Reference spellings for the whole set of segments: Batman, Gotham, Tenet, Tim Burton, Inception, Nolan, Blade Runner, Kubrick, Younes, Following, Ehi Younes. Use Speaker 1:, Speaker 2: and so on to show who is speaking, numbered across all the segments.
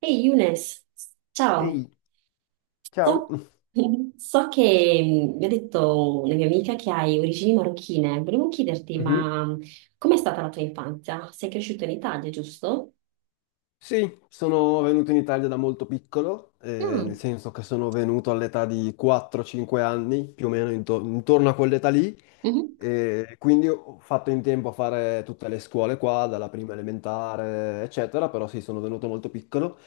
Speaker 1: Ehi Younes, ciao.
Speaker 2: Ehi, ciao.
Speaker 1: So, so che mi ha detto una mia amica che hai origini marocchine. Volevo chiederti,
Speaker 2: Mhm.
Speaker 1: ma com'è stata la tua infanzia? Sei cresciuto in Italia, giusto?
Speaker 2: Sì, sono venuto in Italia da molto piccolo, nel
Speaker 1: Mm,
Speaker 2: senso che sono venuto all'età di 4-5 anni, più o meno intorno a quell'età lì.
Speaker 1: mhm,
Speaker 2: E quindi ho fatto in tempo a fare tutte le scuole qua, dalla prima elementare, eccetera, però sì, sono venuto molto piccolo.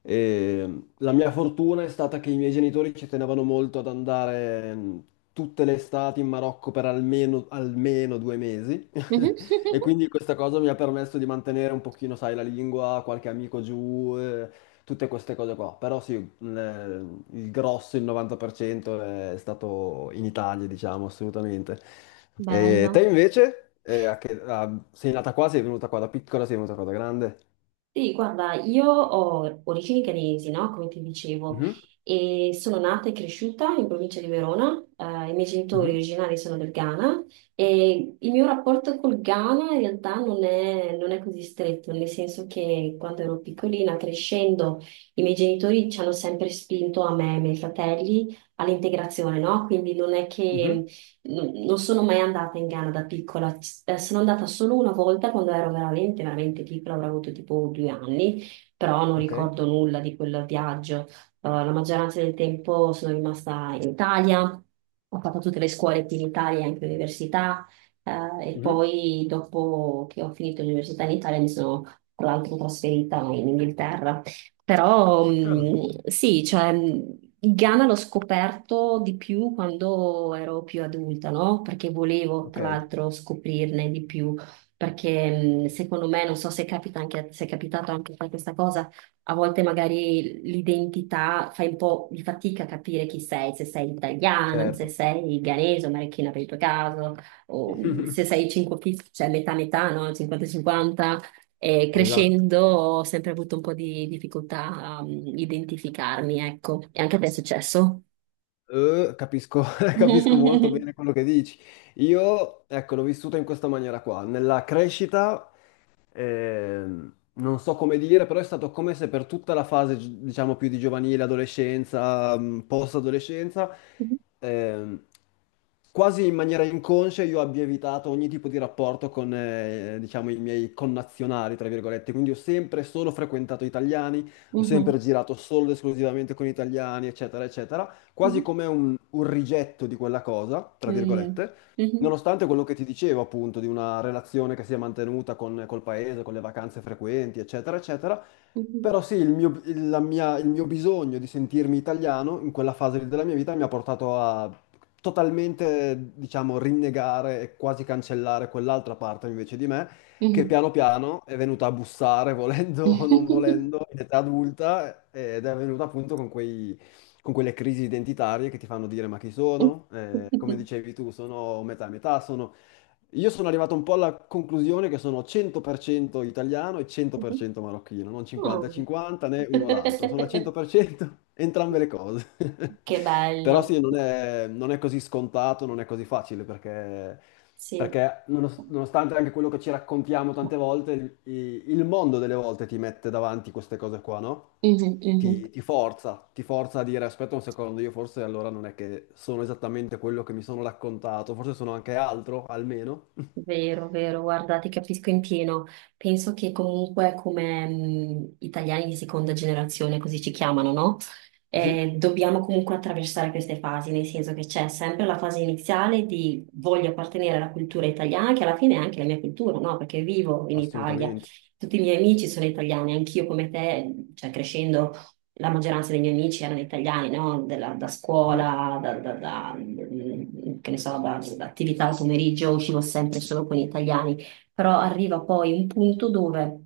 Speaker 2: E la mia fortuna è stata che i miei genitori ci tenevano molto ad andare tutte le estati in Marocco per almeno 2 mesi.
Speaker 1: mhm.
Speaker 2: E quindi questa cosa mi ha permesso di mantenere un pochino, sai, la lingua, qualche amico giù, tutte queste cose qua. Però sì, il grosso, il 90% è stato in Italia, diciamo, assolutamente. E te
Speaker 1: Bello.
Speaker 2: invece, sei nata qua, sei venuta qua da piccola, sei venuta qua da grande?
Speaker 1: Sì, guarda, io ho origini canesi, no? Come ti dicevo,
Speaker 2: Mhm.
Speaker 1: e sono nata e cresciuta in provincia di Verona. I miei genitori
Speaker 2: Mhm.
Speaker 1: originari sono del Ghana e il mio rapporto col Ghana in realtà non è così stretto, nel senso che quando ero piccolina, crescendo, i miei genitori ci hanno sempre spinto a me e ai miei fratelli all'integrazione, no? Quindi non è
Speaker 2: Mhm.
Speaker 1: che non sono mai andata in Ghana da piccola, sono andata solo una volta quando ero veramente piccola, avrò avuto tipo 2 anni, però non
Speaker 2: Ok.
Speaker 1: ricordo nulla di quel viaggio. La maggioranza del tempo sono rimasta in Italia, ho fatto tutte le scuole qui in Italia, anche l'università, e
Speaker 2: Mhm.
Speaker 1: poi dopo che ho finito l'università in Italia mi sono tra l'altro trasferita in Inghilterra. Però
Speaker 2: Ah,
Speaker 1: sì, cioè, il Ghana l'ho scoperto di più quando ero più adulta, no? Perché volevo,
Speaker 2: ok,
Speaker 1: tra l'altro, scoprirne di più, perché secondo me, non so se capita anche, se è capitato anche a te questa cosa, a volte magari l'identità fai un po' di fatica a capire chi sei, se sei italiana, se
Speaker 2: certo.
Speaker 1: sei ghanese o marocchina per il tuo caso, o se sei 5, cioè metà metà, no? 50-50. E
Speaker 2: Esatto.
Speaker 1: crescendo ho sempre avuto un po' di difficoltà a identificarmi, ecco. E anche a te è successo?
Speaker 2: Capisco, capisco molto bene quello che dici. Io, ecco, l'ho vissuta in questa maniera qua. Nella crescita non so come dire, però è stato come se per tutta la fase, diciamo, più di giovanile, adolescenza, post-adolescenza, ehm, quasi in maniera inconscia io abbia evitato ogni tipo di rapporto con, diciamo, i miei connazionali, tra virgolette. Quindi ho sempre solo frequentato italiani, ho sempre
Speaker 1: Mhm,
Speaker 2: girato solo ed esclusivamente con italiani, eccetera, eccetera. Quasi
Speaker 1: mhm,
Speaker 2: come un rigetto di quella cosa, tra virgolette.
Speaker 1: mhm,
Speaker 2: Nonostante quello che ti dicevo, appunto, di una relazione che si è mantenuta col paese, con le vacanze frequenti, eccetera, eccetera,
Speaker 1: mhm,
Speaker 2: però sì, il mio, il- la mia- il mio bisogno di sentirmi italiano in quella fase della mia vita mi ha portato a totalmente, diciamo, rinnegare e quasi cancellare quell'altra parte invece di me,
Speaker 1: mhm,
Speaker 2: che
Speaker 1: mhm,
Speaker 2: piano piano è venuta a bussare, volendo o non volendo, in età adulta, ed è venuta appunto con quei con quelle crisi identitarie che ti fanno dire ma chi sono? Come dicevi tu, sono metà e metà, sono... Io sono arrivato un po' alla conclusione che sono 100% italiano e
Speaker 1: mhm.
Speaker 2: 100% marocchino, non
Speaker 1: Oh.
Speaker 2: 50-50 né uno l'altro, sono al 100% entrambe le cose.
Speaker 1: Che
Speaker 2: Però sì,
Speaker 1: bello,
Speaker 2: non è così scontato, non è così facile perché,
Speaker 1: sì.
Speaker 2: perché nonostante anche quello che ci raccontiamo tante volte, il mondo delle volte ti mette davanti queste cose qua, no?
Speaker 1: Mhm, mhm.
Speaker 2: Ti forza a dire aspetta un secondo, io forse allora non è che sono esattamente quello che mi sono raccontato, forse sono anche altro, almeno.
Speaker 1: Vero, vero, guarda, ti capisco in pieno. Penso che comunque come italiani di seconda generazione, così ci chiamano, no?
Speaker 2: Mhm.
Speaker 1: Dobbiamo comunque attraversare queste fasi, nel senso che c'è sempre la fase iniziale di voglio appartenere alla cultura italiana, che alla fine è anche la mia cultura, no? Perché vivo in Italia,
Speaker 2: Assolutamente.
Speaker 1: tutti i miei amici sono italiani, anch'io come te, cioè crescendo la maggioranza dei miei amici erano italiani, no? Da
Speaker 2: Mhm.
Speaker 1: scuola, che ne so, da attività al pomeriggio, uscivo sempre solo con gli italiani, però arriva poi un punto dove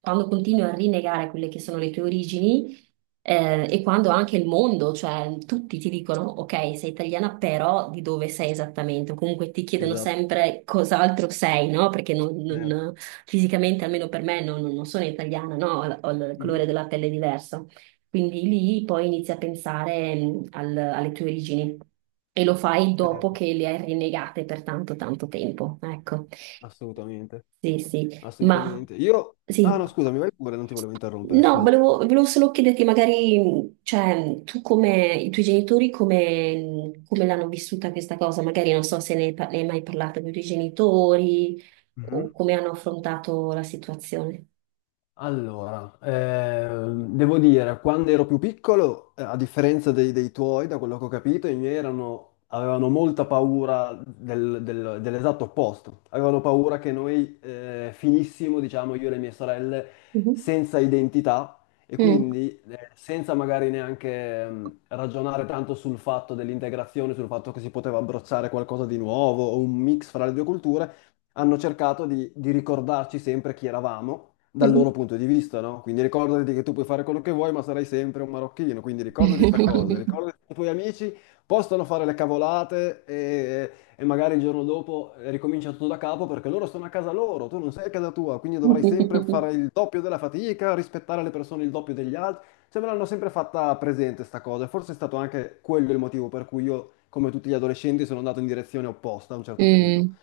Speaker 1: quando continui a rinnegare quelle che sono le tue origini, e quando anche il mondo, cioè tutti ti dicono, ok, sei italiana, però di dove sei esattamente? O comunque ti chiedono
Speaker 2: Esatto.
Speaker 1: sempre cos'altro sei, no? Perché non,
Speaker 2: Certo.
Speaker 1: non- Fisicamente, almeno per me, non sono italiana, no? Ho il colore
Speaker 2: Mhm.
Speaker 1: della pelle diverso. Quindi lì poi inizi a pensare alle tue origini e lo fai dopo
Speaker 2: Certo.
Speaker 1: che le hai rinnegate per tanto, tanto tempo. Ecco,
Speaker 2: Assolutamente.
Speaker 1: sì, sì, ma
Speaker 2: Assolutamente. Io... Ah
Speaker 1: sì.
Speaker 2: no, scusami, vai pure, non ti volevo interrompere,
Speaker 1: No,
Speaker 2: scusa.
Speaker 1: volevo solo chiederti magari, tu come, i tuoi genitori come, mm, come l'hanno vissuta questa cosa? Magari non so se ne hai mai parlato con i tuoi genitori
Speaker 2: Mhm.
Speaker 1: o come hanno affrontato la situazione.
Speaker 2: Allora, devo dire, quando ero più piccolo, a differenza dei tuoi, da quello che ho capito, avevano molta paura dell'esatto opposto. Avevano paura che noi finissimo, diciamo, io e le mie sorelle,
Speaker 1: Mhm.
Speaker 2: senza identità e
Speaker 1: Mm.
Speaker 2: quindi senza magari neanche ragionare tanto sul fatto dell'integrazione, sul fatto che si poteva abbracciare qualcosa di nuovo o un mix fra le due culture, hanno cercato di ricordarci sempre chi eravamo dal loro
Speaker 1: Mhm.
Speaker 2: punto di vista, no? Quindi ricordati che tu puoi fare quello che vuoi, ma sarai sempre un marocchino, quindi ricordati sta cosa, ricordati che i tuoi amici possono fare le cavolate e magari il giorno dopo ricomincia tutto da capo perché loro sono a casa loro, tu non sei a casa tua, quindi dovrai sempre fare il doppio della fatica, rispettare le persone il doppio degli altri. Cioè, me l'hanno sempre fatta presente sta cosa, e forse è stato anche quello il motivo per cui io, come tutti gli adolescenti, sono andato in direzione opposta a un certo punto.
Speaker 1: Mm,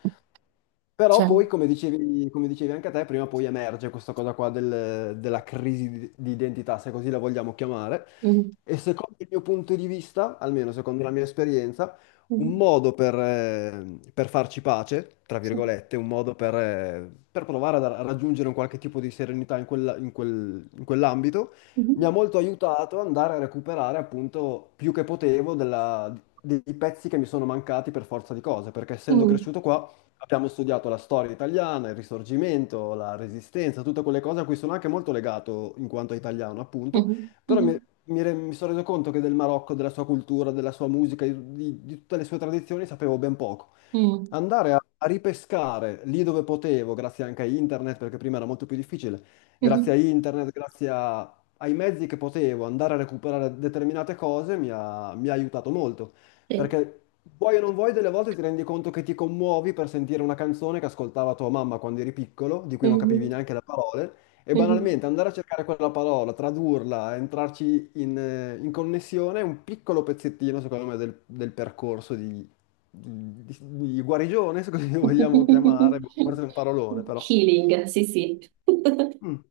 Speaker 2: Però
Speaker 1: cioè,
Speaker 2: poi, come dicevi anche a te, prima o poi emerge questa cosa qua della crisi di identità, se così la vogliamo chiamare.
Speaker 1: mm,
Speaker 2: E secondo il mio punto di vista, almeno secondo la mia esperienza, un
Speaker 1: mm,
Speaker 2: modo per farci pace, tra
Speaker 1: sì,
Speaker 2: virgolette, un modo per provare a raggiungere un qualche tipo di serenità in quell'ambito, mi ha
Speaker 1: mhm,
Speaker 2: molto aiutato ad andare a recuperare appunto più che potevo dei pezzi che mi sono mancati per forza di cose, perché essendo
Speaker 1: mm,
Speaker 2: cresciuto qua... Abbiamo studiato la storia italiana, il Risorgimento, la Resistenza, tutte quelle cose a cui sono anche molto legato in quanto italiano, appunto, però
Speaker 1: mhm,
Speaker 2: mi sono reso conto che del Marocco, della sua cultura, della sua musica, di tutte le sue tradizioni sapevo ben poco
Speaker 1: mm,
Speaker 2: andare a ripescare lì dove potevo, grazie anche a internet, perché prima era molto più difficile, grazie
Speaker 1: mhm,
Speaker 2: a internet, grazie ai mezzi che potevo andare a recuperare determinate cose, mi ha aiutato molto.
Speaker 1: sì,
Speaker 2: Perché vuoi o non vuoi, delle volte ti rendi conto che ti commuovi per sentire una canzone che ascoltava tua mamma quando eri piccolo, di cui non capivi
Speaker 1: mhm,
Speaker 2: neanche le parole. E
Speaker 1: mhm.
Speaker 2: banalmente andare a cercare quella parola, tradurla, entrarci in connessione è un piccolo pezzettino, secondo me, del percorso di, di- di- guarigione, se così lo vogliamo chiamare, boh, forse è un parolone, però.
Speaker 1: Healing, sì, sì.
Speaker 2: Mm.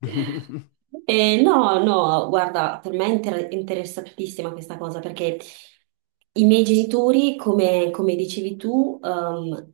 Speaker 1: No, no, guarda, per me è interessantissima questa cosa perché i miei genitori, come, come dicevi tu, ehm,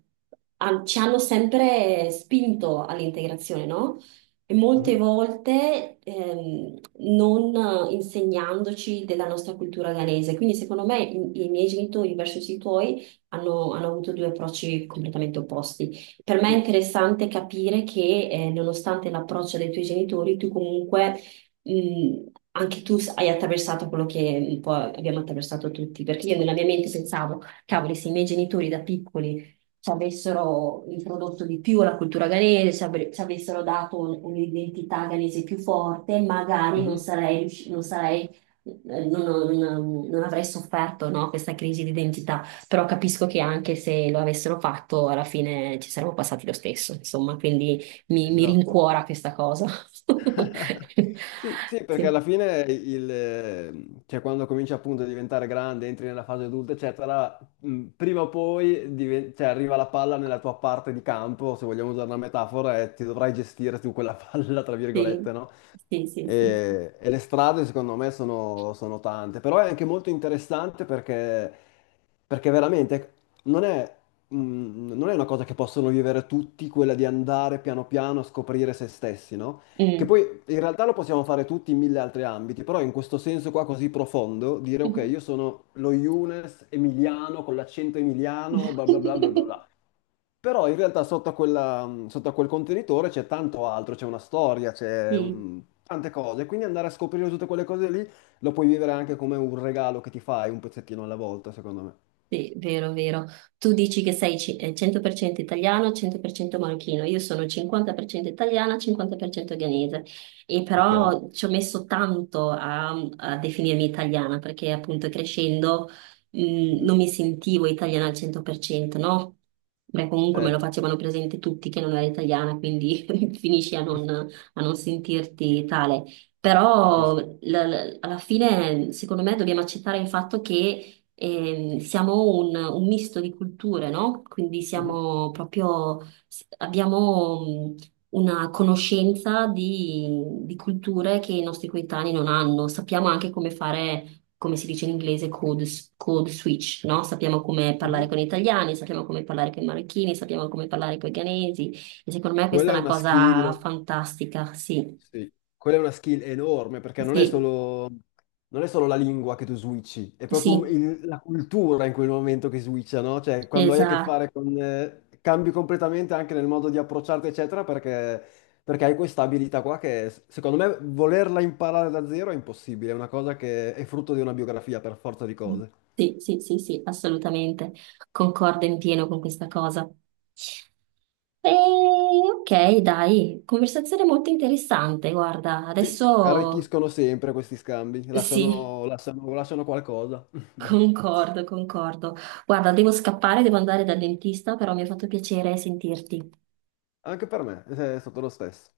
Speaker 1: han- ci hanno sempre spinto all'integrazione, no? E molte
Speaker 2: Mhm.
Speaker 1: volte non insegnandoci della nostra cultura ghanese. Quindi, secondo me, i miei genitori verso i tuoi hanno avuto due approcci completamente opposti. Per me è
Speaker 2: Sì,
Speaker 1: interessante capire che, nonostante l'approccio dei tuoi genitori, tu comunque, mh, anche tu hai attraversato quello che un po' abbiamo attraversato tutti, perché io nella mia mente pensavo, cavoli, se i miei genitori da piccoli ci avessero introdotto di più la cultura ghanese, ci avessero dato un'identità ghanese più forte, magari
Speaker 2: mhm,
Speaker 1: non sarei, non avrei sofferto, no, questa crisi di identità. Però capisco che anche se lo avessero fatto, alla fine ci saremmo passati lo stesso, insomma, quindi mi
Speaker 2: esatto.
Speaker 1: rincuora questa cosa.
Speaker 2: Sì, sì, perché
Speaker 1: Sì,
Speaker 2: alla fine cioè quando cominci appunto a diventare grande, entri nella fase adulta, eccetera, prima o poi cioè, arriva la palla nella tua parte di campo, se vogliamo usare una metafora, e ti dovrai gestire tu quella palla, tra virgolette,
Speaker 1: sì,
Speaker 2: no?
Speaker 1: sì, sì, sì.
Speaker 2: E le strade secondo me sono tante, però è anche molto interessante perché veramente non è, non è una cosa che possono vivere tutti, quella di andare piano piano a scoprire se stessi, no? Che
Speaker 1: Mm.
Speaker 2: poi in realtà lo possiamo fare tutti in mille altri ambiti, però in questo senso qua così profondo, dire ok, io sono lo Younes emiliano con l'accento emiliano, bla bla bla bla bla bla. Però in realtà sotto a quel contenitore c'è tanto altro, c'è una storia, c'è
Speaker 1: Sì.
Speaker 2: tante cose, quindi andare a scoprire tutte quelle cose lì lo puoi vivere anche come un regalo che ti fai un pezzettino alla volta, secondo me.
Speaker 1: Sì, vero, vero. Tu dici che sei 100% italiano, 100% marocchino. Io sono 50% italiana, 50% ghanese. E
Speaker 2: Ok.
Speaker 1: però ci ho messo tanto a definirmi italiana perché appunto crescendo
Speaker 2: Mhm.
Speaker 1: non mi sentivo italiana al 100%, no? Beh, comunque me lo
Speaker 2: Certo.
Speaker 1: facevano presente tutti che non ero italiana, quindi finisci a non sentirti tale. Però
Speaker 2: Capisco.
Speaker 1: alla fine, secondo me, dobbiamo accettare il fatto che siamo un misto di culture, no? Quindi
Speaker 2: Mhm.
Speaker 1: siamo proprio, abbiamo mh, una conoscenza di culture che i nostri coetanei non hanno. Sappiamo anche come fare, come si dice in inglese, code switch, no? Sappiamo come parlare
Speaker 2: Mhm.
Speaker 1: con gli italiani, sappiamo come parlare con i marocchini, sappiamo come parlare con i ghanesi. E secondo me questa
Speaker 2: Quella
Speaker 1: è
Speaker 2: è
Speaker 1: una
Speaker 2: una
Speaker 1: cosa
Speaker 2: skill,
Speaker 1: fantastica, sì,
Speaker 2: sì, quella è una skill enorme perché non è
Speaker 1: sì,
Speaker 2: solo, non è solo la lingua che tu switchi, è proprio
Speaker 1: sì,
Speaker 2: la cultura in quel momento che switcha, no? Cioè, quando hai a che
Speaker 1: esatto.
Speaker 2: fare con... cambi completamente anche nel modo di approcciarti, eccetera, perché, perché hai questa abilità qua che, secondo me, volerla imparare da zero è impossibile, è una cosa che è frutto di una biografia per forza di cose.
Speaker 1: Sì, sì, sì, sì, assolutamente. Concordo in pieno con questa cosa. E, ok, dai, conversazione molto interessante. Guarda,
Speaker 2: Sì,
Speaker 1: adesso
Speaker 2: arricchiscono sempre questi scambi,
Speaker 1: sì,
Speaker 2: lasciano, lasciano- lasciano qualcosa.
Speaker 1: concordo, concordo. Guarda, devo scappare, devo andare dal dentista, però mi ha fatto piacere sentirti.
Speaker 2: Anche per me è stato lo stesso.